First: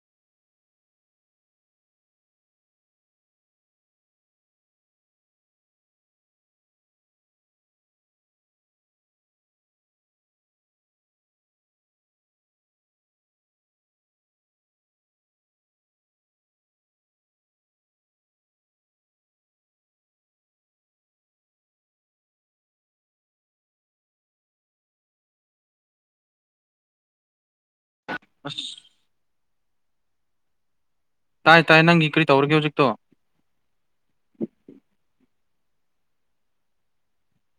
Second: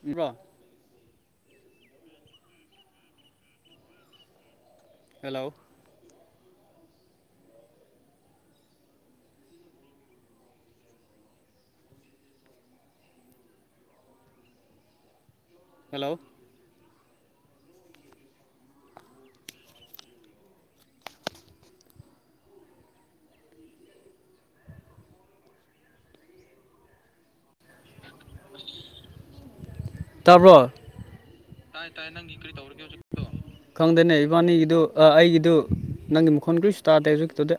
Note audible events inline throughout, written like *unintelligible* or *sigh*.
ꯁꯤꯔꯣ hello hello ꯑꯁ ꯇꯥꯕ꯭ꯔꯣ ꯇꯥꯏ ꯇꯥꯏ ꯅꯪꯒꯤ ꯀ꯭ꯔꯤ ꯇꯧꯔꯒꯦ ꯍꯧꯖꯤꯛꯀꯤꯗꯨ ꯈꯪꯗꯦꯅꯦ ꯏꯕꯥꯅꯤꯒꯤꯗꯨ ꯑꯥ ꯑꯩꯒꯤ ꯗꯨ ꯅꯪꯒꯤ ꯃꯈꯣꯟ ꯀ꯭ꯔꯤꯁꯨ ꯇꯥꯗꯦ ꯍꯧꯖꯤꯛꯀꯤꯗꯨꯗꯤ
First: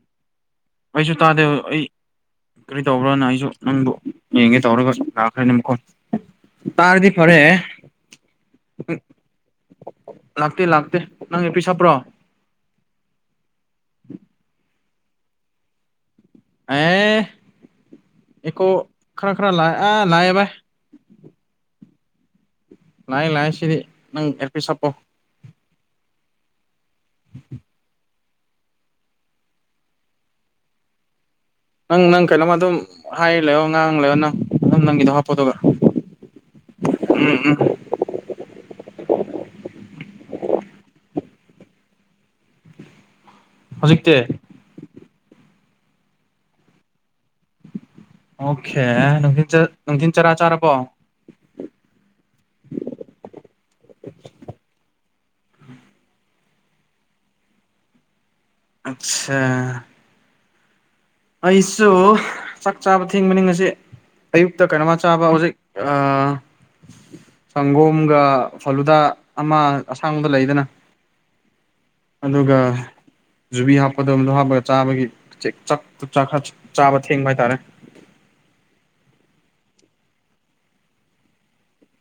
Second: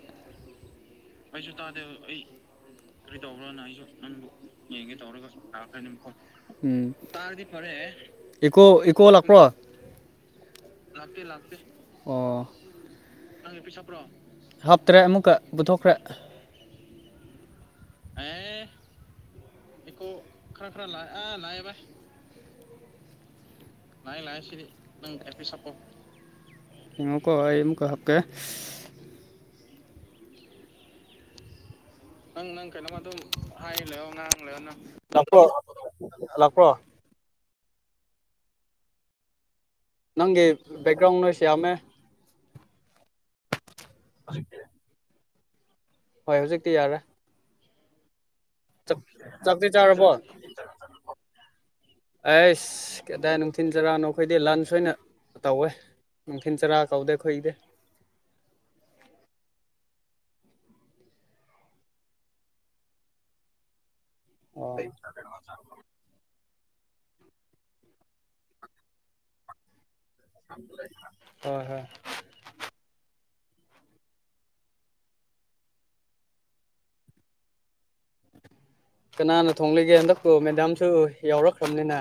ꯑꯩꯁꯨ ꯇꯥꯗꯦꯕ ꯑꯩ ꯀ꯭ꯔꯤ ꯇꯧꯕ꯭ꯔꯅ ꯑꯩꯁꯨ ꯅꯪꯕꯨ ꯌꯦꯡꯒꯦ ꯇꯧꯔꯒ ꯂꯥꯛꯈ꯭ꯔꯅꯤ ꯃꯐꯝ ꯎꯝ ꯇꯥꯔꯗꯤ ꯐꯔꯦ ꯏꯀꯣ ꯏꯀꯣ ꯂꯥꯛꯄ꯭ꯔꯣ ꯂꯥꯛꯇꯦ ꯂꯥꯛꯇꯦ ꯅꯪ ꯑꯦꯄꯤꯁ ꯍꯥꯞꯄ꯭ꯔꯣ ꯅꯪ ꯑꯦꯄꯤꯁ ꯍꯥꯞꯄ꯭ꯔꯣ ꯍꯥꯞꯇ꯭ꯔꯦ ꯑꯃꯨꯛꯀ ꯄꯨꯊꯣꯛꯈ꯭ꯔꯦ ꯑꯥꯏꯏ ꯑꯦꯀꯣ ꯈꯔ ꯈꯔ ꯂꯥꯛꯑꯦ ꯑ ꯂꯥꯛꯑꯦ ꯕꯥꯏ ꯂꯥꯏꯑꯦ ꯂꯥꯏꯑꯦ ꯁꯤꯗꯤ ꯅꯪ ꯑꯦꯔꯄꯤꯁ ꯍꯥꯞꯄꯣ ꯌꯦꯡꯉꯣꯀꯣ ꯑꯩ ꯑꯃꯨꯛꯀ ꯍꯥꯞꯀꯦ ꯅꯪ ꯀꯩꯅꯣꯝꯃ ꯅꯪ ꯀꯩꯅꯣꯃ ꯑꯗꯨꯝ ꯍꯥꯏ ꯂꯩꯌꯣ ꯉꯥꯡ ꯍꯥꯏꯂꯩꯑꯣ ꯂꯩꯌꯣ ꯉꯥꯡꯂꯩꯑꯣ ꯅꯪ ꯑꯗꯨꯝ ꯅꯪꯒꯤꯗꯣ ꯍꯥꯞꯄꯣ ꯂꯥꯛꯄ꯭ꯔꯣ ꯑꯗꯨꯒ ꯂꯥꯛꯄ꯭ꯔꯣ ꯎꯝ ꯎꯝ ꯅꯪꯒꯤ ꯕꯦꯛꯒ꯭ꯔꯥꯎꯟ ꯅꯣꯏꯁ ꯌꯥꯝꯃꯦ ꯍꯧꯖꯤꯛꯇꯤ ꯍꯣꯏ ꯍꯧꯖꯤꯛꯇꯤ ꯌꯥꯔꯦ ꯈꯦꯍ ꯍ ꯅꯨꯡꯊꯤꯟ ꯆꯥꯛꯇꯤ ꯆꯥꯔꯕꯣ ꯅꯨꯡꯊꯤꯟ ꯆꯔꯥ ꯆꯥꯔꯕꯣ *inaudible* ꯑꯩꯁ ꯀꯗꯥꯏ ꯅꯨꯡꯊꯤꯟ ꯆꯔꯥꯛꯅꯣ ꯑꯩꯈꯣꯏꯗꯤ ꯂꯟꯁ ꯑꯣꯏꯅ ꯇꯧꯋꯦ ꯊꯤꯟꯆꯔꯥ ꯇꯧꯗꯦ ꯈꯣꯢꯒꯤꯗꯤ ꯑꯆꯥ ꯑꯩꯁꯨ ꯆꯥꯛ ꯆꯥꯕ ꯊꯦꯡꯕꯅꯤ ꯉꯁꯤ ꯑꯌꯨꯛꯇ ꯑꯣ ꯍꯣꯏ ꯀꯩꯅꯣꯃ ꯆꯥꯕ ꯍꯧꯖꯤꯛ ꯑꯥ ꯁꯒꯣꯝꯒ ꯐꯂꯨꯗꯥ ꯑꯃ ꯑꯁꯥꯡꯕ ꯂꯩꯗꯅ ꯍꯣꯏ ꯑꯗꯨꯒ ꯖꯨꯕꯤ ꯍꯥꯞꯄꯗꯣꯡꯗꯣ ꯍꯥꯞꯄꯒ ꯆꯥꯕꯒꯤ ꯆꯤꯛ ꯆꯥꯛ ꯆꯣꯛ ꯈꯔ ꯆꯥꯕ ꯊꯦꯡꯕ ꯍꯥꯏꯇꯥꯔꯦ ꯀꯅꯥꯅ ꯊꯣꯡꯂꯤꯒꯦ ꯍꯟꯗꯛꯄꯨ ꯃꯦꯗꯥꯝꯁꯨ ꯌꯥꯎꯔꯛꯈ꯭ꯔꯕꯅꯤꯅ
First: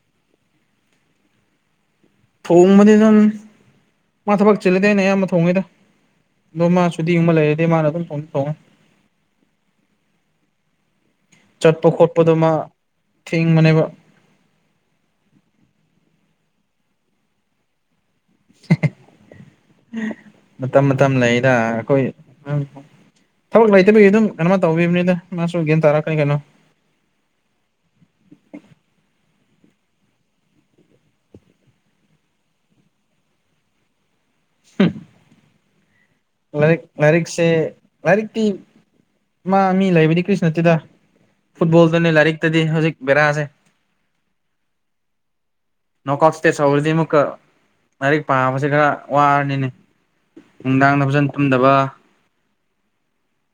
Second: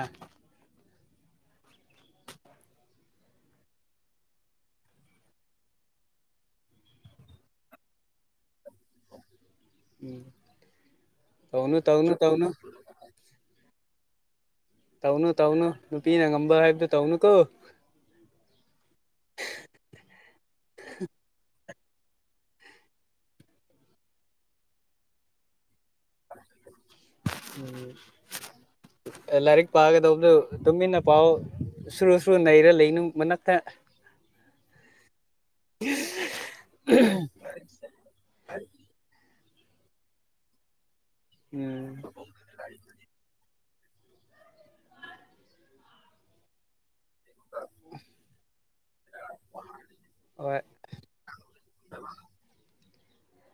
ꯊꯣꯡꯕꯗꯤ ꯗꯨꯝ ꯃꯥ ꯊꯕꯛ ꯆꯤꯜꯂꯗꯤ ꯑꯩꯅ ꯑꯌꯥꯝꯕ ꯊꯣꯡꯉꯤꯗ ꯗꯣ ꯃꯥ ꯁꯨꯗꯤꯒꯨꯝꯕ ꯂꯩꯔꯗꯤ ꯃꯥꯅ ꯑꯗꯨꯝ ꯐꯟ ꯊꯣꯡꯉꯣ ꯇꯧꯅꯨ ꯆꯠꯄ ꯇꯧꯅꯨ ꯈꯣꯠꯄꯗꯨ ꯇꯧꯅꯨ ꯃꯥ ꯊꯦꯡꯕꯅꯦꯕ ꯇꯧꯅꯨ ꯇꯧꯅꯨ ꯅꯨꯄꯤꯅ ꯉꯝꯕ ꯍꯥꯏꯕꯗꯨ ꯇꯧꯅꯨ ꯀꯣ *unintelligible* ꯃꯇꯝ ꯃꯇꯝ ꯂꯩꯗ ꯑꯩꯈꯣꯏ ꯗꯨꯝ ꯊꯕꯛ ꯂꯩꯇꯕꯒꯤ ꯑꯗꯨꯝ ꯀꯩꯅꯣ ꯇꯧꯕꯤꯕꯅꯦꯗ ꯃꯥꯁꯨ ꯒ꯭ꯌꯥꯟ ꯇꯥꯔꯛꯀꯅꯤ ꯀꯩꯅꯣ ꯎꯝ ꯂꯥꯏꯔꯤꯛ ꯄꯥꯒꯗꯧꯗꯣ ꯇꯨꯃꯤꯟꯅ ꯄꯥꯎꯑꯣ ꯁꯨꯔꯨ ꯁꯨꯔꯨ ꯅꯩꯔ ꯂꯩꯅꯨ ꯃꯅꯥꯛꯇ ꯍꯨꯛ ꯂꯥꯏꯔꯤꯛ ꯂꯥꯏꯔꯤꯛꯁꯦ ꯂꯥꯏꯔꯤꯛꯇꯤ ꯃꯥ ꯃꯤ ꯂꯩꯕꯗꯤ ꯀ꯭ꯔꯤꯁꯨ ꯅꯠꯇꯦꯗ ꯎꯝ ꯐꯨꯠꯕꯣꯜꯗꯅꯦ ꯂꯥꯏꯔꯤꯛꯇꯗꯤ ꯍꯧꯖꯤꯛ ꯕꯦꯔꯥꯁꯦ ꯅꯣꯡꯀꯣꯛꯁ꯭ꯇꯦꯁ ꯍꯧꯔꯗꯤ ꯑꯃꯨꯛꯀ ꯂꯥꯏꯔꯤꯛ ꯄꯥꯕꯁꯦ ꯈꯔ ꯋꯥꯕꯅꯤꯅꯦ ꯍꯣꯏ ꯅꯨꯡꯗꯥꯡꯗ ꯐꯖꯟ ꯇꯨꯝꯗꯕ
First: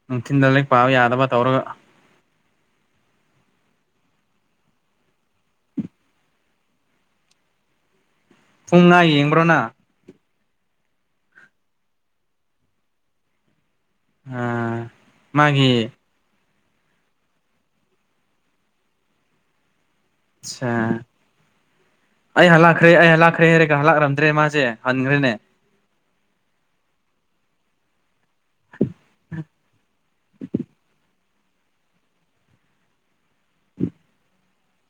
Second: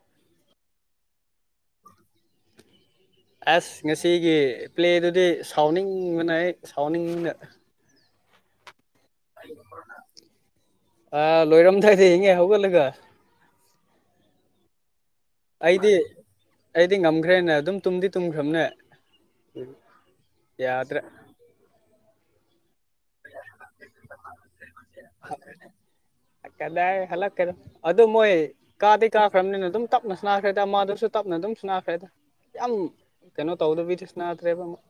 ꯅꯨꯡꯊꯤꯟꯗ ꯂꯥꯏꯔꯤꯛ ꯄꯥꯕ ꯌꯥꯗꯕ ꯇꯧꯔ ꯑꯁ ꯉꯁꯤꯒꯤ ꯄ꯭ꯂꯦꯗꯨꯗꯤ ꯁꯥꯎꯅꯤꯡꯕꯅ ꯑꯩ ꯁꯥꯎꯅꯤꯡꯕꯅ ꯄꯨꯡꯉꯥ ꯌꯦꯡꯕ꯭ꯔꯣ ꯅ ꯑꯥ ꯂꯣꯏꯔꯝꯗꯥꯏꯗ ꯌꯦꯡꯉꯦ ꯍꯧꯒꯠꯂꯒ ꯑꯥ ꯃꯥꯒꯤ ꯑꯩꯗꯤ ꯑꯩꯗꯤ ꯉꯝꯈ꯭ꯔꯦꯅ ꯑꯗꯨꯝ ꯇꯨꯝꯗꯤ ꯇꯨꯝꯈ꯭ꯔꯝꯅꯦ ꯑꯠꯁꯥ ꯌꯥꯗ꯭ꯔꯦ ꯑꯩ ꯍꯥꯂꯛꯈ꯭ꯔꯦ ꯑꯩ ꯂꯥꯛꯈ꯭ꯔꯦ ꯍꯥꯏꯔꯦꯒ ꯍꯂꯥꯛꯔꯝꯗ꯭ꯔꯦ ꯃꯥꯁꯦ ꯍꯟꯒ꯭ꯔꯦꯅꯦ ꯀꯗꯥꯏ ꯍꯜꯂꯛꯀꯦꯗ ꯑꯗꯨ ꯃꯣꯏ ꯀꯥꯗꯤ ꯀꯥꯈ꯭ꯔꯝꯅꯤꯅ ꯑꯗꯨꯝ ꯇꯞꯅ ꯁꯅꯥꯈ꯭ꯔꯦꯗ ꯃꯥꯗꯨꯁꯨ ꯇꯞꯅ ꯑꯗꯨꯝ ꯁꯨꯅꯥꯈ꯭ꯔꯦꯗ ꯌꯥꯝ ꯀꯩꯅꯣ ꯇꯧꯗꯕꯤꯗ ꯁꯅꯥꯗ꯭ꯔꯦꯕ ꯑꯃꯨꯛ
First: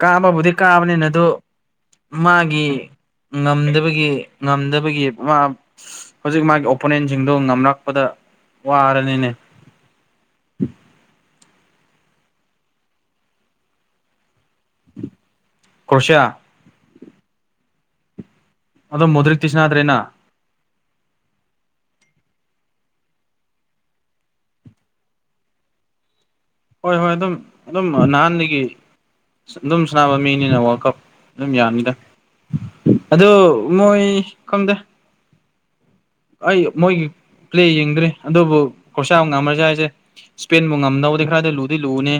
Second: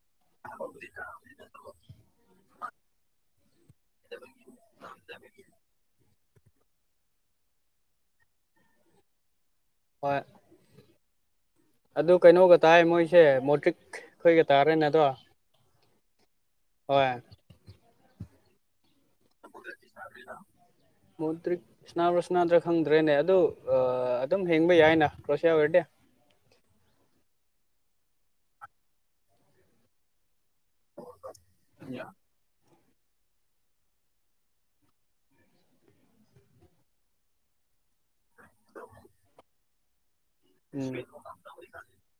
ꯀꯥꯕꯕꯨꯗꯤ ꯀꯥꯕꯅꯤꯅ ꯑꯗꯨ ꯃꯥꯒꯤ ꯉꯝꯗꯕꯒꯤ ꯉꯝꯗꯕꯒꯤ ꯃꯥ ꯍꯧꯖꯤꯛ ꯃꯥꯒꯤ ꯑꯣꯄꯟ ꯏꯟꯖꯤꯟꯗꯣ ꯉꯝꯂꯛꯄꯗ ꯋꯥꯔꯅꯤꯅꯦ ꯍꯣꯏ ꯑꯗꯨ ꯀꯩꯅꯣꯒ ꯇꯥꯏ ꯃꯣꯏꯁꯦ ꯃꯣꯇ꯭ꯔꯤꯛ ꯈꯣꯏꯒ ꯇꯥꯔꯦꯅ ꯑꯗꯣ ꯀꯣꯔꯁꯤꯌꯥ ꯍꯣꯏ ꯑꯗꯣ ꯃꯣꯗ꯭ꯔꯤꯛꯇꯤ ꯁꯥꯟꯅꯗ꯭ꯔꯦꯅ *unintelligible* ꯃꯣꯗ꯭ꯔꯤ ꯁꯤꯅꯥꯔꯣ ꯁꯅꯗ꯭ꯔꯥ ꯈꯪꯗ꯭ꯔꯦꯅꯦ ꯑꯗꯨ ꯑ ꯑꯗꯨꯝ ꯍꯦꯡꯕ ꯌꯥꯏꯅ ꯀ꯭ꯔꯣꯁꯤꯌꯥ ꯑꯣꯏꯔꯗꯤ ꯍꯣꯏ ꯍꯣꯏ ꯑꯗꯨꯝ ꯑꯗꯨꯝ ꯅꯍꯥꯟꯗꯒꯤ ꯑꯗꯨꯝ ꯁꯥꯕ ꯃꯤ ꯅꯤꯅ ꯋꯥꯜꯀꯞ ꯑꯗꯨꯝ ꯌꯥꯝꯃꯤꯗ ꯑꯗꯨ ꯃꯣꯏ ꯈꯪꯗꯦ ꯑꯩ ꯃꯣꯏꯒꯤ ꯄ꯭ꯂꯦ ꯌꯦꯡꯗ꯭ꯔꯦ ꯑꯗꯨꯕꯨ ꯀꯣꯔꯁꯤꯌꯥ ꯉꯥꯝꯃꯁꯨ ꯌꯥꯏꯁꯦ ꯎꯝ *unintelligible* ꯂꯨꯅꯤ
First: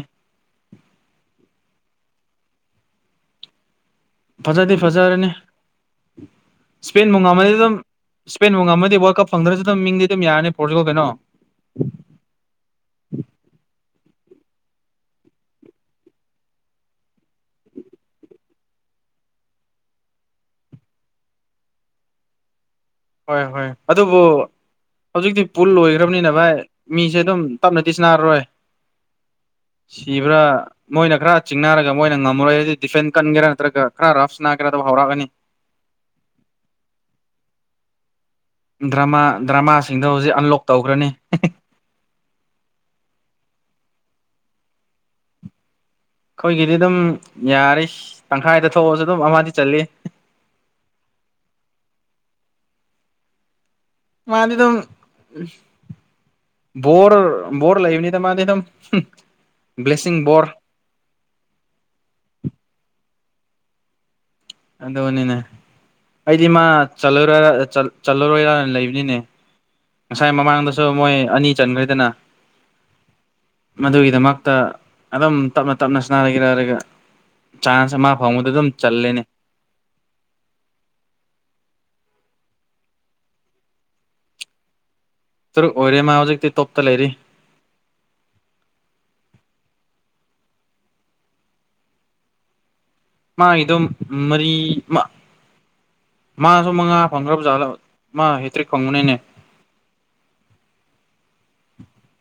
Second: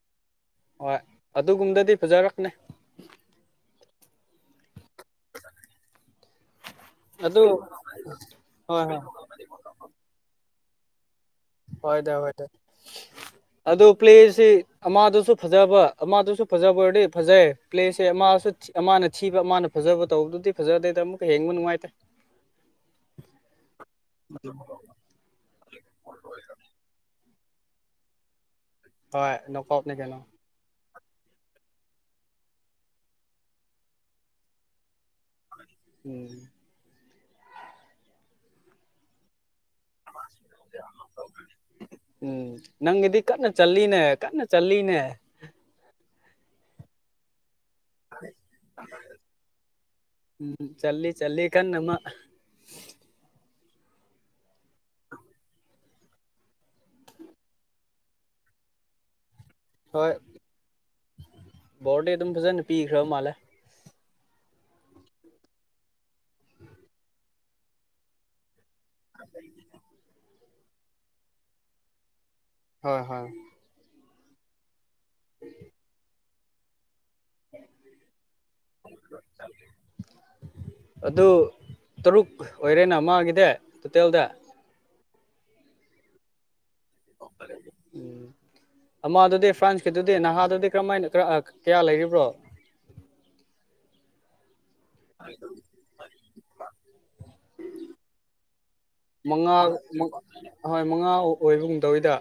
ꯍꯣꯏ ꯑꯗꯨꯒꯨꯝꯕꯗꯗꯤ ꯐꯖꯔꯣꯏ ꯅꯩ ꯐꯖꯗꯤ ꯐꯖꯔꯅꯤ ꯁ꯭ꯄꯦꯟꯕꯨ ꯑꯗꯨ ꯉꯝꯃꯗꯤ ꯑꯗꯨꯝ ꯁ꯭ꯄꯦꯟꯕꯨꯨ ꯍꯣꯏ ꯍꯣꯏ ꯉꯝꯃꯗꯤ ꯋꯥꯔꯜ ꯀꯞ ꯐꯪꯗ꯭ꯔꯁꯨ ꯑꯗꯨꯝ ꯃꯤꯡꯗꯤ ꯑꯗꯨꯝ ꯌꯥꯔꯅꯤ ꯄꯣꯔꯇꯨꯒꯜ ꯀꯩꯅꯣ ꯍꯣꯏꯗ ꯍꯣꯏꯗ ꯁꯤ ꯑꯃꯗꯁꯨ ꯐꯖꯕ ꯑꯃꯗꯁꯨ ꯐꯖꯕ ꯑꯣꯏꯔꯗꯤ ꯐꯖꯩ ꯄ꯭ꯂꯦꯁꯦ ꯃꯁꯨ ꯑꯃꯅ ꯊꯤꯕ ꯃꯥꯅ ꯐꯖꯕ ꯇꯧꯕꯗꯨꯗꯤ ꯐꯖꯗꯦꯗ ꯑꯃꯨꯛꯀ ꯌꯦꯡꯕ ꯅꯨꯡꯉꯥꯏꯇꯦ ꯍꯣꯏ ꯍꯣꯏ ꯑꯗꯨꯕꯨ ꯍꯧꯖꯤꯛꯇꯤ ꯄꯨꯜ ꯑꯣꯏꯒ꯭ꯔꯝꯅꯤꯅ ꯚꯥꯏ ꯃꯤꯁꯦ ꯑꯗꯨꯝ ꯇꯞꯅꯗꯤ ꯁꯅꯥꯔꯔꯣꯏ ꯍꯣꯏ ꯅꯀꯣꯞꯅꯦ ꯀꯩꯅꯣ ꯁꯤꯕ꯭ꯔꯥ ꯃꯣꯏꯅ ꯈꯔ ꯆꯤꯡꯅꯔꯒ ꯃꯣꯏꯅ ꯉꯝꯃꯔꯣꯏꯗꯤ ꯗꯤꯐꯦꯟ ꯀꯟꯒꯦꯔꯥ ꯅꯠꯇ꯭ꯔꯒ ꯈꯔ ꯔꯐ ꯁꯅꯥꯒꯦꯔ ꯑꯗꯨ ꯍꯧꯔꯛꯑꯅꯤ ꯎꯝ ꯗ꯭ꯔꯃꯥ ꯗ꯭ꯔꯃꯥꯁꯤꯡꯗ ꯍꯧꯖꯤꯛ ꯑꯟꯂꯣꯛ ꯇꯧꯈ꯭ꯔꯅꯤ ꯎꯝ ꯅꯪꯒꯤꯗꯤ ꯀꯟꯅ ꯆꯠꯂꯤꯅꯦ ꯀꯟꯅ ꯆꯠꯂꯤꯅꯦ ꯑꯩꯈꯣꯏꯒꯤꯗꯤ ꯑꯗꯨꯝ ꯌꯥꯔꯤꯁ ꯇꯪꯈꯥꯏꯗ ꯊꯣꯛꯑꯁꯨ ꯑꯗꯨꯝ ꯑꯃꯗꯤ ꯆꯜꯂꯤ ꯎꯝ ꯆꯜꯂꯤ ꯆꯜꯂꯤ ꯀꯟꯅ ꯑꯃ ꯃꯥꯗꯤꯗꯨꯝ *inaudible* ꯕꯣꯔ ꯕꯣꯔ ꯂꯩꯕꯅꯤꯗ ꯃꯥꯗꯤꯗꯨꯝ ꯍꯨꯡ ꯍꯣꯏ ꯕ꯭ꯂꯦꯁꯤꯡ ꯕꯣꯔ ꯕꯣꯔꯗꯤ ꯑꯗꯨꯝ ꯐꯖꯟꯅ ꯄꯤꯈ꯭ꯔꯕ ꯃꯥꯜꯂꯦ ꯑꯗꯨꯅꯤꯅꯦ ꯑꯩꯗꯤ ꯃꯥ ꯆꯜꯂꯔ ꯆꯠꯂꯔꯣꯏꯌꯥꯅ ꯂꯩ ꯅꯤꯅꯦ ꯉꯁꯥꯏ ꯃꯃꯥꯡꯗꯁꯨ ꯃꯣꯏ ꯑꯅꯤ ꯆꯟꯈ꯭ꯔꯦꯗꯅ ꯍꯣꯏ ꯍꯣꯏ ꯇ ꯑꯗꯨꯝ ꯇꯞꯅ ꯇꯞꯅ ꯁꯅꯥꯂꯩꯒꯦꯔ ꯍꯥꯏꯔꯒ ꯆꯥꯟꯁ ꯑꯃ ꯐꯪꯕꯗꯨ ꯑꯗꯨꯝ ꯆꯜꯂꯦꯅꯦ ꯑꯣꯏꯔꯦ ꯅ ꯃꯥꯒꯤꯗꯤ ꯇꯣꯇꯦꯜꯗ ꯇꯔꯨꯛ ꯑꯣꯏꯔꯦ ꯃꯥ ꯍꯧꯖꯤꯛꯇꯤ ꯇꯣꯞ *unintelligible* ꯎꯝ ꯑꯃꯗꯗꯤ ꯐ꯭ꯔꯥꯟꯁꯀꯤꯗꯨꯗꯤ ꯅꯍꯥꯗꯨꯗꯤ ꯀ꯭ꯔꯝꯃꯥꯏꯅ ꯀꯌꯥ ꯂꯩꯒꯤꯕ꯭ꯔꯣ ꯃꯥꯒꯤꯗꯣ ꯃꯔꯤ ꯃ ꯃꯥꯁꯨ ꯃꯉꯥ ꯐꯪꯈ꯭ꯔꯕꯖꯥꯠꯂꯣ ꯃꯉꯥ ꯍꯣꯏ ꯃꯉꯥ ꯑꯣꯏꯕꯒꯨꯝ ꯇꯧꯋꯤꯗ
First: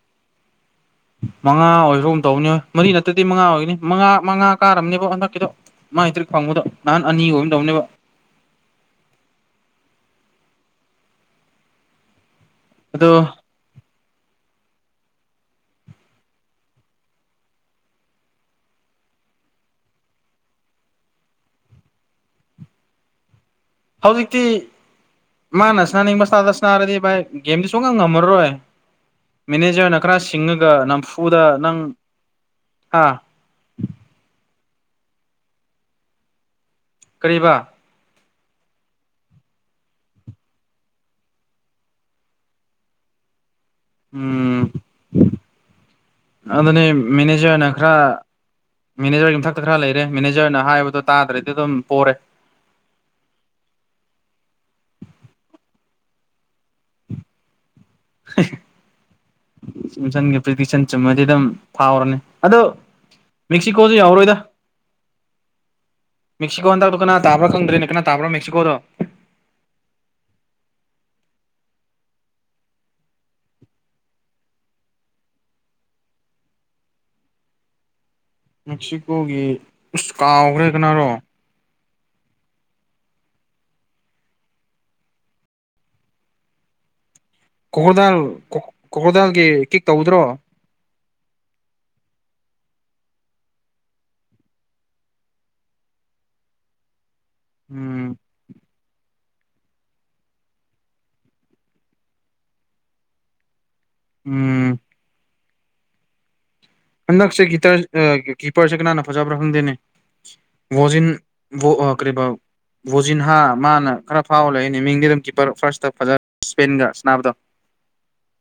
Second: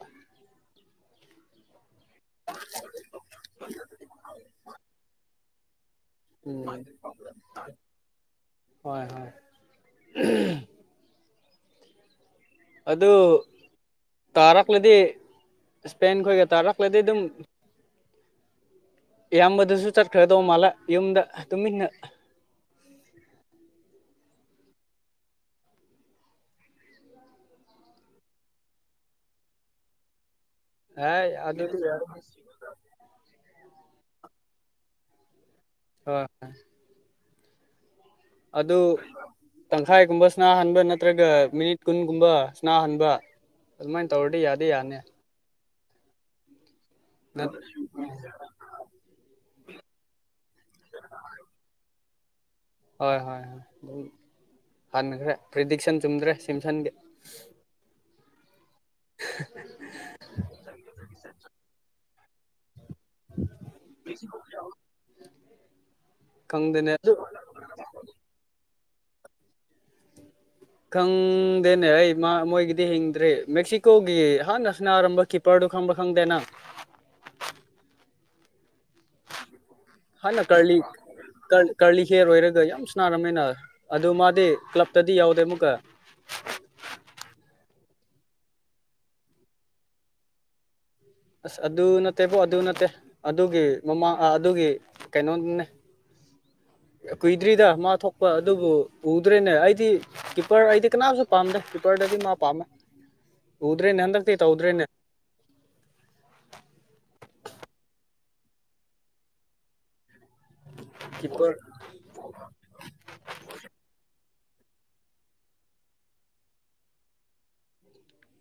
ꯃꯉꯥ ꯑꯣꯏꯈ꯭ꯔꯒꯨꯝ ꯇꯧꯕꯅꯦ ꯃꯔꯤ ꯅꯠꯇ꯭ꯔꯗꯤ ꯃꯉꯥ ꯑꯣꯏꯒꯅꯤ ꯃꯉꯥ ꯃꯉꯥ ꯀꯥꯔꯝꯅꯤꯕꯣ ꯍꯟꯗꯛꯀꯤꯗꯣ ꯃꯥ ꯍꯦꯇ꯭ꯔꯤꯛ ꯐꯪꯕꯗꯣ ꯎꯝ ꯅꯍꯥꯟ ꯑꯅꯤ ꯑꯣꯏꯒꯨꯝ ꯇꯧꯕꯅꯦꯕ *unintelligible* ꯍꯣꯏ ꯍꯣꯏ ꯑꯗꯣ ꯑꯗꯨ ꯇꯥꯔꯛꯂꯗꯤ ꯁ꯭ꯄꯦꯟ ꯈꯣꯏꯒ ꯇꯥꯔꯛꯂꯗꯤ ꯑꯗꯨꯝ ꯏꯌꯥꯝꯕꯗꯨꯁꯨ ꯆꯠꯈ꯭ꯔꯗꯧ ꯃꯥꯜꯂꯦ ꯌꯨꯝꯗ ꯇꯨꯃꯤꯟꯅ ꯍꯧꯖꯤꯛꯇꯤ ꯃꯥꯅ ꯁꯅꯥꯅꯤꯡꯕ ꯁ꯭ꯇꯥꯏꯜꯗ ꯁꯥꯟꯅꯔꯗꯤ ꯚꯥꯏ ꯒꯦꯝꯗꯤ ꯁꯨꯡꯉꯝ ꯉꯝꯃꯔꯣꯏ ꯃꯦꯅꯦꯖꯔ ꯅ ꯀ꯭ꯔꯥꯁ ꯆꯤꯡꯉꯒ ꯍꯥꯏ ꯅꯝꯐꯨꯗ ꯑꯗꯨꯗꯤ ꯅꯪ ꯍꯥ ꯑ ꯀꯔꯤꯕ ꯑꯗꯨ ꯇꯪꯈꯥꯏꯒꯨꯝꯕ ꯁꯅꯥꯍꯟꯕ ꯅꯠꯇ꯭ꯔꯒ ꯃꯤꯅꯤꯠ ꯀꯨꯟꯒꯨꯝꯕ ꯁꯅꯥꯍꯟꯕ ꯑꯗꯨꯃꯥꯏꯅ ꯇꯧꯔꯗꯤ ꯎꯝ ꯌꯥꯗꯤ ꯌꯥꯅꯤ ꯑꯗꯨꯅꯦ ꯃꯦꯅꯦꯖꯔ ꯅ ꯈ꯭ꯔ ꯃꯦꯅꯦꯖꯔꯒꯤ ꯃꯊꯛꯇ ꯈꯔ ꯂꯩꯔꯦ ꯃꯦꯅꯦꯖꯔꯅ ꯍꯥꯏꯕꯗꯣ ꯇꯥꯗ꯭ꯔꯗꯤ ꯑꯗꯨꯝ ꯄꯣꯔꯦ ꯍꯣꯏ ꯍꯣꯏ ꯍꯣꯏ ꯑꯗꯨꯝ ꯍꯟꯈ꯭ꯔꯦ ꯄ꯭ꯔꯤꯗꯤꯛꯁꯟ ꯆꯨꯝꯗ꯭ꯔꯦ *unintelligible* ꯁꯨꯝꯁꯟꯒꯤ ꯄ꯭ꯔꯦꯗꯤꯛꯁꯟ ꯆꯨꯝꯃꯗꯤ ꯑꯗꯨꯝ ꯐꯥꯎꯔꯅꯤ ꯑꯗꯣ ꯃꯦꯛꯁꯤꯀꯣꯗꯣ ꯌꯥꯎꯔꯣꯏꯗ ꯃꯦꯛꯁꯤꯀꯣ ꯈꯪꯗꯅꯦ ꯍꯟꯗꯇꯨ ꯑꯗꯨ ꯀꯅꯥ ꯇꯥꯕ꯭ꯔ ꯈꯪꯗ꯭ꯔꯦꯅꯦ ꯀꯅꯥ ꯇꯥꯕ꯭ꯔꯥ ꯃꯦꯛꯁꯤꯀꯣꯗꯣ ꯈꯪꯗꯦꯅꯦ ꯑꯩ ꯃꯥ ꯃꯣꯏꯒꯤꯗꯤ ꯍꯤꯡꯗ꯭ꯔꯦ ꯃꯦꯛꯁꯤꯀꯣꯒꯤ ꯍꯥꯟꯅ ꯁꯅꯥꯔꯝꯕ ꯀꯤꯞꯄꯔꯗꯨ ꯈꯪꯕ꯭ꯔꯥ ꯈꯪꯗꯦꯅ ꯃꯦꯛꯁꯤꯀꯣꯒꯤ ꯑꯁ ꯍꯥꯟꯅ ꯀꯥꯎꯈ꯭ꯔꯦ ꯀꯔꯂꯤ ꯀꯅꯥꯔꯣ ꯀꯔꯂꯤ ꯍꯤꯌꯔ ꯑꯣꯏꯔꯒ ꯌꯥꯝ ꯁꯅꯥꯔꯝ ꯅꯣꯏꯅ ꯑꯗꯨ ꯃꯥꯗꯤ ꯀ꯭ꯂꯞꯇꯗꯤ ꯌꯥꯎꯗꯦ ꯑꯃꯨꯛꯀ ꯀꯣꯀꯣꯔꯗꯥꯜ ꯀꯣꯀꯣꯔꯗꯥꯜꯒꯤ ꯀꯤꯛ ꯇꯧꯗ꯭ꯔꯣ ꯑꯁ ꯑꯗꯨ ꯅꯠꯇꯦꯕꯣ ꯑꯗꯨ ꯅꯠꯇꯦ ꯑꯗꯨꯒꯤ ꯃꯃꯥꯡ ꯑ ꯑꯗꯨꯒꯤ ꯀꯩꯅꯣꯗꯨꯅꯦ ꯀꯨꯏꯗ꯭ꯔꯤꯗ ꯃꯥ ꯎꯝ ꯊꯣꯛꯄ ꯑꯗꯨꯕꯨ ꯎꯗ꯭ꯔꯦꯅꯦ ꯑꯩꯗꯤ ꯀꯤꯞꯄꯔ ꯑꯩꯗꯤ ꯀꯅꯥꯝꯁꯨ ꯄꯥꯝꯗꯦ ꯀꯤꯞꯄꯔꯗꯗꯤ ꯃꯥ ꯄꯥꯝꯃꯦ ꯎꯗ꯭ꯔꯦꯅꯦ ꯍꯟꯗꯛꯇꯤ ꯎꯝ ꯇꯧꯗ꯭ꯔꯦꯅꯦ ꯍꯟꯗꯛꯁꯦ ꯀꯤꯇꯔ ꯑ ꯀꯤꯞꯄꯔꯁꯦ ꯀꯅꯥꯅ ꯐꯖꯕ꯭ꯔꯥ ꯈꯪꯗꯦꯅꯦ ꯕꯣꯖꯤꯟ ꯀꯤꯞꯄꯔ ꯕꯣ ꯑ ꯀꯔꯤꯕ ꯕꯣꯖꯤꯟ ꯍꯥ ꯃꯥꯅ ꯈꯔ ꯐꯥꯎ ꯂꯩꯅꯦ ꯃꯤꯡꯗꯤ ꯑꯗꯨꯝ ꯀꯤꯄꯔ ꯐꯥꯔꯁꯇ ꯐꯖ ꯁ꯭ꯄꯦꯟꯒ ꯁꯥꯟꯅꯕꯗꯣ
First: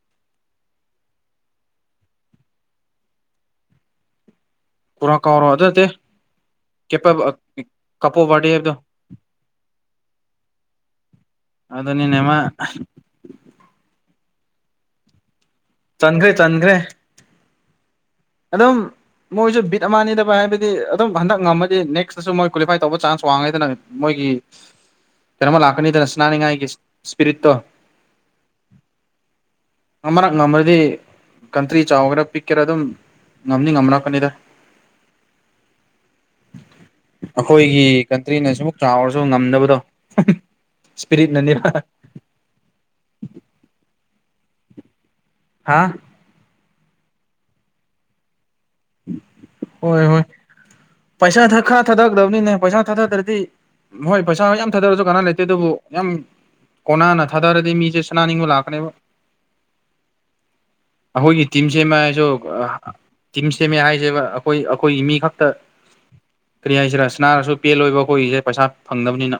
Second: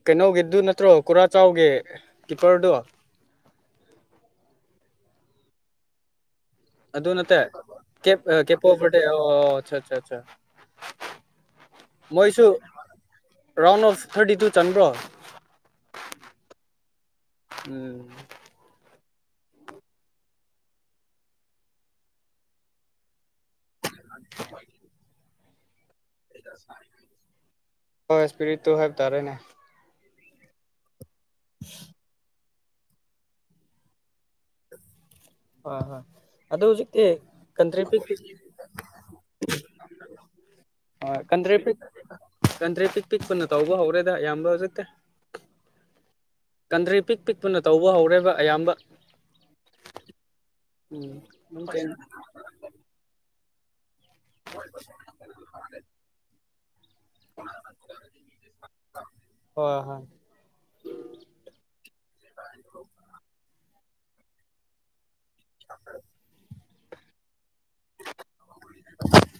ꯀꯩꯅꯣꯒꯤꯗꯨ ꯅꯠꯇ꯭ꯔꯣ ꯀꯨꯔꯥꯆꯥꯎꯒꯤ ꯀꯤꯞꯄꯔꯗꯣ ꯀꯨꯔꯥ ꯀꯥꯎꯔꯣ ꯑꯗꯨ ꯅꯠꯇꯦ ꯑꯗꯨ ꯀꯦꯄ ꯅꯠꯇꯦ ꯀꯦꯞ ꯀꯥꯄꯣ ꯑ ꯕꯥꯔꯗꯦ ꯀꯦꯄꯣ ꯍꯥꯏꯕꯗꯣ ꯐꯦ *unintelligible* ꯑꯣ ꯑꯆꯥ ꯑꯆꯥ ꯑꯆꯥ ꯑꯗꯨꯅꯤꯅꯦ ꯃꯥ ꯃꯣꯏꯁꯨ ꯔꯥꯎꯟ ꯑꯣꯐ ꯊꯥꯔꯇꯤ ꯇꯨ ꯆꯟꯕ꯭ꯔꯣ ꯆꯟꯒ꯭ꯔꯦ ꯆꯟꯒ꯭ꯔꯦ ꯎꯝ ꯑꯗꯨꯝ ꯃꯣꯏꯁꯨ ꯕꯤꯠ ꯑꯃꯅꯤꯗꯕ ꯍꯥꯏꯕꯗꯤ ꯑꯗꯨꯝ ꯍꯟꯗꯛ ꯉꯝꯃꯗꯤ ꯅꯦꯛꯁꯇꯁꯨ ꯃꯣꯏ ꯀ꯭ꯋꯥꯂꯤꯐꯥꯏ ꯇꯧꯕ ꯆꯥꯟꯁ ꯋꯥ꯭ꯡꯉꯤꯗꯅ ꯃꯣꯏꯒꯤ ꯀꯩꯅꯣꯃ ꯂꯥꯛ ꯀꯅꯤꯗꯅ ꯁꯅꯥꯅꯤ ꯉꯥꯏꯒꯤ ꯏꯁꯄꯤꯔꯤꯠꯇꯣ ꯍꯣꯏ ꯏꯁꯄꯤꯔꯤꯠ ꯇꯨ ꯍꯥꯏꯕ ꯇꯥꯔꯦꯅꯦ ꯑꯃꯔꯛ ꯉꯝꯃꯗꯤ ꯀꯟꯇ꯭ꯔꯤ ꯆꯥꯎꯒꯦꯔꯥ ꯄꯤꯛꯀꯦꯔꯥ ꯑꯗꯨꯝ ꯉꯝꯅꯤ ꯉꯝꯔꯛ ꯀꯅꯤꯗ ꯍꯣꯏ ꯍꯣꯏ ꯑꯗꯨ ꯍꯧꯖꯤꯛꯇꯤ ꯀꯟꯇ꯭ꯔꯤ ꯑꯈꯣꯏꯒꯤ ꯄꯤꯛ ꯄꯤꯛ ꯀꯟꯇ꯭ꯔꯤꯅ ꯑꯁꯨꯃꯨꯛ ꯆꯥꯎꯔꯁꯨ ꯉꯝꯗꯕꯗꯣ ꯍꯣꯏ ꯀꯟꯗ꯭ꯔꯤ ꯄꯤꯛ ꯏꯁꯄꯤꯔꯤꯠꯅꯅꯦꯕ ꯀꯟꯗ꯭ꯔꯤ ꯄꯤꯛ ꯄꯤꯛꯄꯅ ꯇꯧꯕ ꯍꯧꯔꯦꯗ ꯑꯌꯥꯝꯕ ꯍꯧꯖꯤꯛꯇꯦ ꯍꯥꯥ ꯀꯟꯇ꯭ꯔꯤ ꯄꯤꯛ ꯄꯤꯛꯄꯅ ꯇꯧꯕ ꯍꯧꯔꯦꯕ ꯑꯌꯥꯝꯕ ꯍꯣꯏ ꯍꯣꯏ ꯎꯝ ꯄꯩꯁꯥ ꯊꯥ ꯈꯥ ꯍꯣꯏ ꯊꯥꯗꯒꯗꯕꯅꯤꯅꯦ ꯄꯩꯁꯥ ꯊꯥꯗꯗ꯭ꯔꯗꯤ ꯃꯣꯏ ꯄꯩꯁꯥ ꯌꯥꯝ ꯊꯥꯗꯔꯁꯨ ꯀꯅꯥ ꯂꯩꯇꯦ ꯑꯗꯨꯕꯨ ꯌꯥꯝ ꯀꯣꯅꯥꯅ ꯊꯥꯗꯔꯗꯤ ꯃꯤꯁꯦ ꯁꯅꯥꯅꯤꯡꯕ ꯂꯥꯛꯀꯅꯤꯕ ꯍꯣꯏ ꯍꯣꯏ ꯑꯈꯣꯏꯒꯤ ꯇꯤꯝꯁꯦꯝꯃꯛꯑꯁꯨ ꯑ ꯌꯨꯝ ꯁꯦꯝꯃꯦ ꯍꯥꯏꯁꯦꯕ ꯑꯈꯣꯏ ꯑꯈꯣꯏꯒꯤ ꯃꯤ ꯈꯛꯇ ꯀꯔꯤ ꯍꯥꯏꯁꯤꯔ ꯁꯅꯥꯔꯁꯨ ꯄꯦꯜꯂꯣꯏꯕ ꯑꯩꯈꯣꯏꯒꯤꯁꯦ ꯄꯩꯁꯥ ꯐꯪꯗꯕꯅꯤꯅ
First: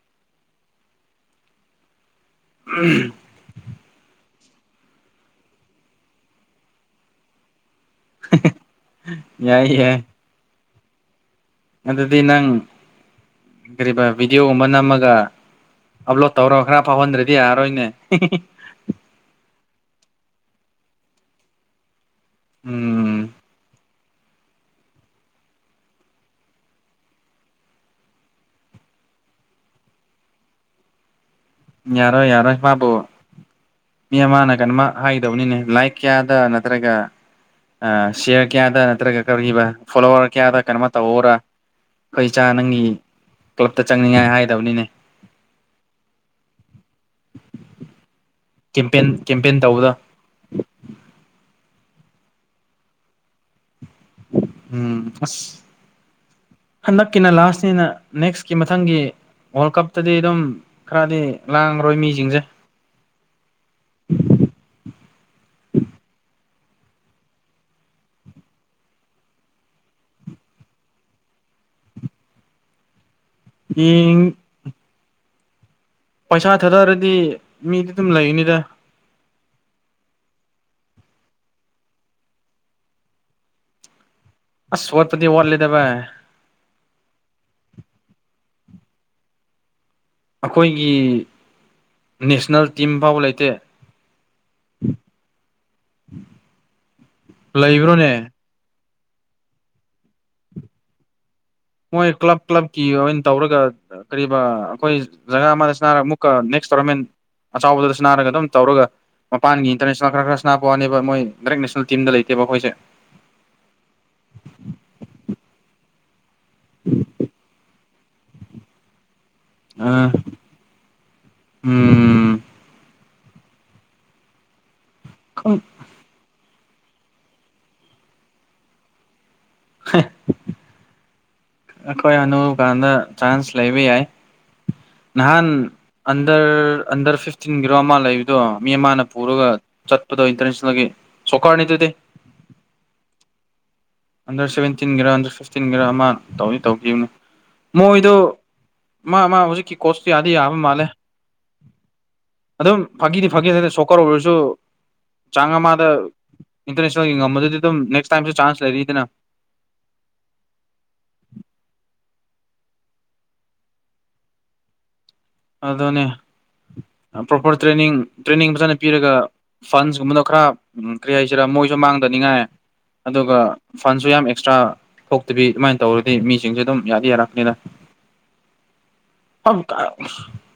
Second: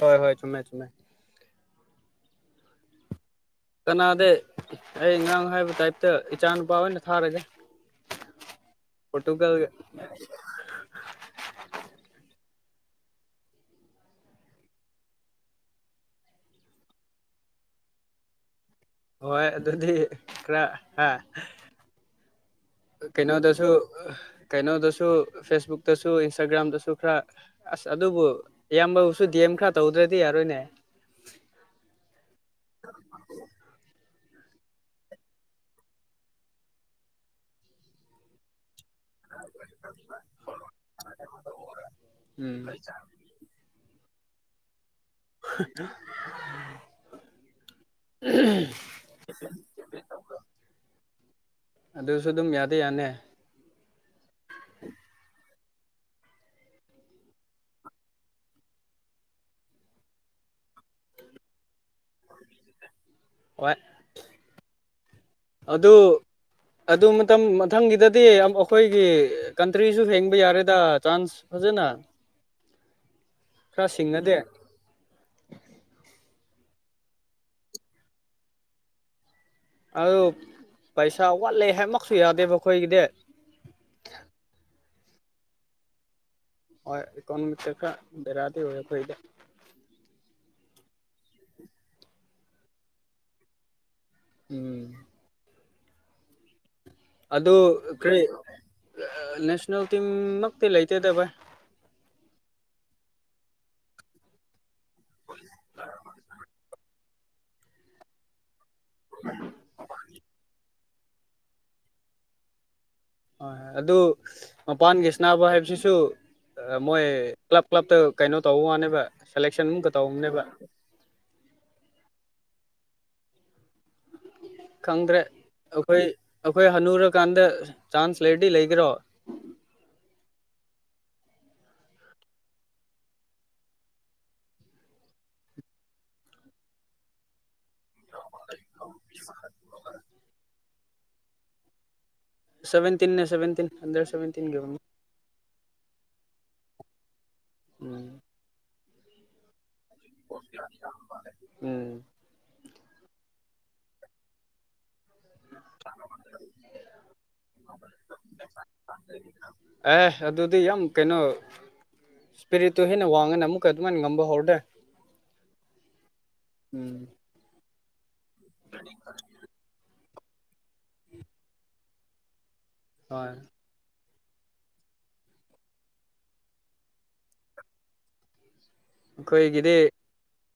ꯍꯣꯏ ꯍꯣꯏ ꯆꯨꯝꯃꯦ ꯆꯨꯝꯃꯦ ꯎꯝ ꯀꯅꯥꯗꯦ ꯑꯩ ꯉꯔꯣꯡ ꯍꯥꯏꯕ ꯇꯥꯏꯞꯇ ꯏꯆꯥꯅꯨꯄꯥ ꯑꯣꯏꯅ ꯊꯥꯔꯒꯦ *unintelligible* ꯄꯣꯔꯇꯨꯒꯜ ꯌꯥꯏ ꯌꯥꯏ ꯑꯗꯨꯗꯤ ꯅꯪ ꯀꯔꯤꯕ ꯚꯤꯗꯤꯑꯣ ꯑꯃ ꯅꯝꯃꯒ ꯑꯞꯂꯣꯗ ꯇꯧꯔꯒ ꯈꯔ ꯐꯥꯎꯍꯟꯗ꯭ꯔꯗꯤ ꯌꯥꯔꯣꯏꯅꯦ ꯍꯤ ꯍꯤ ꯍꯤ ꯍꯣꯏ ꯑꯗꯨꯗꯤ ꯈꯔ ꯍꯥ ꯎꯝ ꯀꯩꯅꯣꯗꯁꯨ ꯀꯩꯅꯣꯗꯁꯨ ꯐꯦꯁꯕꯨꯛꯇꯁꯨ ꯏꯟꯁꯇꯥꯒ꯭ꯔꯥꯝꯗꯁꯨ ꯈꯔ ꯑꯁ ꯑꯗꯨꯕꯨ ꯏꯌꯥꯝꯕꯕꯨꯁꯨ ꯗꯤꯑꯦꯝ ꯈꯔ ꯇꯧꯗ꯭ꯔꯗꯤ ꯌꯥꯔꯣꯏꯅꯦ ꯌꯥꯔꯣꯏ ꯌꯥꯔꯣꯏ ꯃꯥꯕꯨ ꯃꯤ ꯑꯃꯅ ꯀꯩꯅꯣꯃ ꯍꯥꯏꯒꯗꯕꯅꯤꯅꯦ ꯂꯥꯏꯛ ꯀꯌꯥꯗ ꯅꯠꯇ꯭ꯔꯒ ꯁꯤꯌꯥꯔ ꯀꯌꯥꯗ ꯇꯔꯒ ꯀꯔꯤꯕ ꯐꯣꯂꯣꯋꯥꯔ ꯀꯦꯌꯥꯗ ꯀꯩꯅꯦꯝꯃ ꯇꯧ ꯑꯣꯔ ꯈꯣꯏꯆꯥ ꯎꯝ ꯅꯪꯒꯤ ꯀ꯭ꯂꯞꯇ ꯆꯪꯅꯤꯡꯉꯥꯏ ꯍꯥꯏꯗꯕꯅꯤꯅꯦ *unintelligible* ꯀꯦꯝꯄꯦꯟ ꯀꯦꯝꯄꯦꯟ ꯇꯧꯕꯗꯣ ꯑꯗꯨꯁꯨ ꯑꯗꯨꯝ ꯌꯥꯗꯦ ꯌꯥꯅꯦ ꯎꯝ ꯑꯁ ꯍꯟꯗꯛꯀꯤꯅ ꯂꯥꯁꯅꯤꯅ ꯅꯦꯛꯁꯀꯤ ꯃꯊꯪꯒꯤ ꯋꯥꯔꯜ ꯀꯞꯇꯗꯤ ꯑꯗꯨꯝ ꯈꯔꯗꯤ ꯂꯥꯡ ꯍꯣꯏ ꯃꯤꯖꯤꯡꯖꯦ ꯍꯣꯏ ꯑꯗꯨ ꯑꯗꯨ ꯃꯇꯝ ꯃꯊꯪꯒꯤꯗꯗꯤ ꯑꯩꯈꯣꯏꯒꯤ ꯀꯟꯇ꯭ꯔꯤꯁꯨ ꯍꯦꯡꯕ ꯌꯥꯔꯦꯗ ꯆꯥꯟꯁ ꯐꯖꯅ ꯈꯔ ꯌꯦꯡ ꯁꯤꯡꯉꯗꯦ ꯄꯩꯁꯥ ꯊꯥꯗꯔꯗꯤ ꯃꯤꯗꯤ ꯑꯗꯨꯝ ꯂꯩꯅꯤꯗ ꯑꯗꯨ ꯄꯩꯁꯥ ꯋꯥꯠꯂꯦ ꯍꯥꯏꯃꯛꯁꯨ ꯌꯥꯗꯦꯕ ꯑꯈꯣꯏꯒꯤꯗꯤ ꯑꯁ ꯋꯥꯠꯄꯗꯤ ꯋꯥꯠꯂꯤꯗ ꯚꯥꯏ ꯍꯣꯏ ꯏꯀꯣꯅꯣꯃꯤꯛꯇ ꯈꯔ ꯕꯦꯔꯥꯗꯤ ꯑꯣꯏ ꯑꯈꯣꯏꯗ ꯈꯣꯏꯒꯤ ꯅꯦꯁꯅꯦꯜ ꯇꯤꯝ ꯐꯥꯎꯕ ꯂꯩꯇꯦ ꯎꯝ *unintelligible* ꯑꯗꯨ ꯀ꯭ꯔꯤ ꯂꯩꯕ꯭ꯔꯣꯅꯦ ꯅꯦꯁꯅꯦꯜ ꯇꯤꯝ ꯃꯛꯇꯤ ꯂꯩꯇꯦꯗ ꯕꯥꯏ ꯃꯣꯏ ꯀ꯭ꯂꯕ ꯀ꯭ꯂꯕꯀꯤ ꯑꯣꯏꯅ ꯇꯧꯔꯒ ꯀꯔꯤꯕ ꯈꯣꯏ ꯖꯒꯥ ꯑꯃꯗ ꯁꯅꯥꯔꯒ ꯑꯃꯨꯛꯀ ꯅꯦꯛꯁ ꯇꯣꯔꯅꯥꯃꯦꯟ ꯑꯆꯥꯎꯕꯗꯨꯗꯁꯨ ꯅꯥꯔꯒ ꯑꯗꯨꯝ ꯇꯧꯔꯒ ꯃꯄꯥꯟꯒꯤ ꯏꯟꯇ꯭ꯔꯅꯦꯁꯅꯦꯜ ꯈꯔ ꯈꯔ ꯁꯅꯥꯕ ꯋꯥꯅꯦꯕ ꯃꯣꯏ ꯗꯥꯏꯔꯦꯛ ꯅꯦꯁꯅꯦꯜ ꯇꯤꯝꯗ ꯂꯩꯇꯦꯕ ꯑꯥꯈꯣꯏꯁꯦ ꯍꯣꯏ ꯑꯗꯨ ꯃꯄꯥꯟꯒꯤ ꯁꯅꯥꯕ ꯍꯥꯏꯕꯁꯤꯁꯨ ꯃꯣꯏ ꯀ꯭ꯂꯞ ꯀ꯭ꯂꯞꯇ ꯀꯩꯅꯣ ꯇꯧ ꯃꯥꯅꯦꯕ ꯁꯦꯂꯦꯛꯁꯟ ꯃꯨꯛꯀ ꯑ ꯇꯧꯅꯦꯕ ꯎꯝ ꯈꯪꯗ꯭ꯔꯦ ꯑꯩꯈꯣꯏ ꯑꯩꯈꯣꯏ ꯍꯅꯨꯔꯀꯥꯟꯗ ꯆꯥ꯭ꯟꯁ ꯂꯩꯔꯗꯤ ꯂꯩꯒꯦꯔꯣ ꯍꯦ ꯑꯩꯈꯣꯏ ꯍꯅꯨꯕ ꯀꯥꯟꯗ ꯆꯥ꯭ꯟꯁ ꯂꯩꯕ ꯌꯥꯏ ꯅꯍꯥꯟ ꯑꯗ꯭ꯔ ꯑꯗ꯭ꯔ ꯐꯤꯐ ꯇꯤꯟꯒꯤꯔꯣ ꯑꯃ ꯂꯩꯕꯗꯣ ꯃꯤ ꯑꯃꯅ ꯄꯨꯔꯒ ꯆꯠꯄꯗꯣ ꯏꯟꯇ꯭ꯔꯅꯦꯁꯅꯦꯜꯒꯤ ꯁꯣꯀꯈꯔꯅꯤ ꯑꯗꯨꯗꯤ ꯁꯚꯦꯟꯇꯤꯟꯅꯦ ꯁꯚꯦꯟꯇꯤꯟ ꯑꯟꯗꯔ ꯑꯟꯗ꯭ꯔ ꯁꯚꯦꯟꯇꯤꯟꯒꯤ ꯑꯣꯏꯕꯅꯤ ꯁꯚꯦꯟꯇꯤꯟꯒꯤꯔꯥ ꯑꯟꯗ꯭ꯔ ꯐꯤꯐꯇꯤꯟꯒꯤꯔꯥ ꯑꯃ ꯇꯧꯗꯤ ꯇꯧꯈꯤꯕꯅꯤ ꯎꯝ ꯃꯣꯏꯗꯣ ꯃꯥ ꯃꯥ ꯍꯧꯖꯤꯛꯀꯤ ꯀꯣ꯭ꯁꯇꯨ ꯌꯥꯗꯤ ꯌꯥꯕ ꯃꯥꯜꯂꯦ ꯎꯝ ꯑꯗꯨꯝ ꯐꯥꯒꯤꯗꯤ ꯐꯥꯒꯤ ꯍꯥꯏ ꯁꯣꯀ꯭ꯔ ꯑꯣꯏꯔꯁꯨ ꯆꯥꯡ ꯑꯃꯗ ꯏꯟꯇ꯭ꯔꯅꯦꯁꯅꯦꯜ ꯌꯦꯡꯉꯝꯕꯗꯨꯗꯤ ꯑꯗꯨꯝ ꯅꯦ꯭ꯛꯁ ꯇꯥꯏꯝꯖꯨ ꯆꯥ꯭ꯟꯁ ꯂꯩꯔꯤ ꯑꯦ ꯑꯗꯨꯗꯤ ꯌꯥꯝ ꯀꯩꯅꯣ ꯁ꯭ꯄꯦꯔꯤꯠꯇꯨ ꯍꯦꯟꯅ ꯋꯥꯡꯉꯅ ꯑꯃꯨꯛꯀ ꯑꯗꯨꯃꯥꯏꯅ ꯉꯝꯕ ꯍꯧꯔꯗꯤ ꯑꯗꯨꯅꯦ ꯄ꯭ꯔꯣꯄꯔ ꯇ꯭ꯔꯦꯅꯤꯡ ꯇ꯭ꯔꯦꯅꯤꯡ ꯐꯖꯅ ꯄꯤꯔꯒ ꯐ꯭ꯟꯁꯀꯨꯝꯕꯗ ꯈ꯭ꯔꯥ ꯀ꯭ꯔꯤ ꯍꯥꯏꯁꯤꯔꯥ ꯃꯣꯏꯖꯨ ꯃꯥꯡꯗꯅꯤꯡꯉꯥꯏ ꯍꯣꯏ ꯑꯗꯨꯒ ꯐꯟꯁꯨ ꯌꯥꯝ ꯑꯦꯛꯁꯇ꯭ꯔꯥ ꯊꯣꯛꯇꯕꯤ ꯑꯗꯨꯃꯥꯏꯅ ꯇꯧꯔꯗꯤ ꯃꯤꯁꯤꯡꯁꯦ ꯑꯗꯨꯝ ꯌꯥꯗꯤ ꯌꯥꯔꯛꯀꯅꯤꯗ ꯈꯣꯏꯒꯤꯗꯤ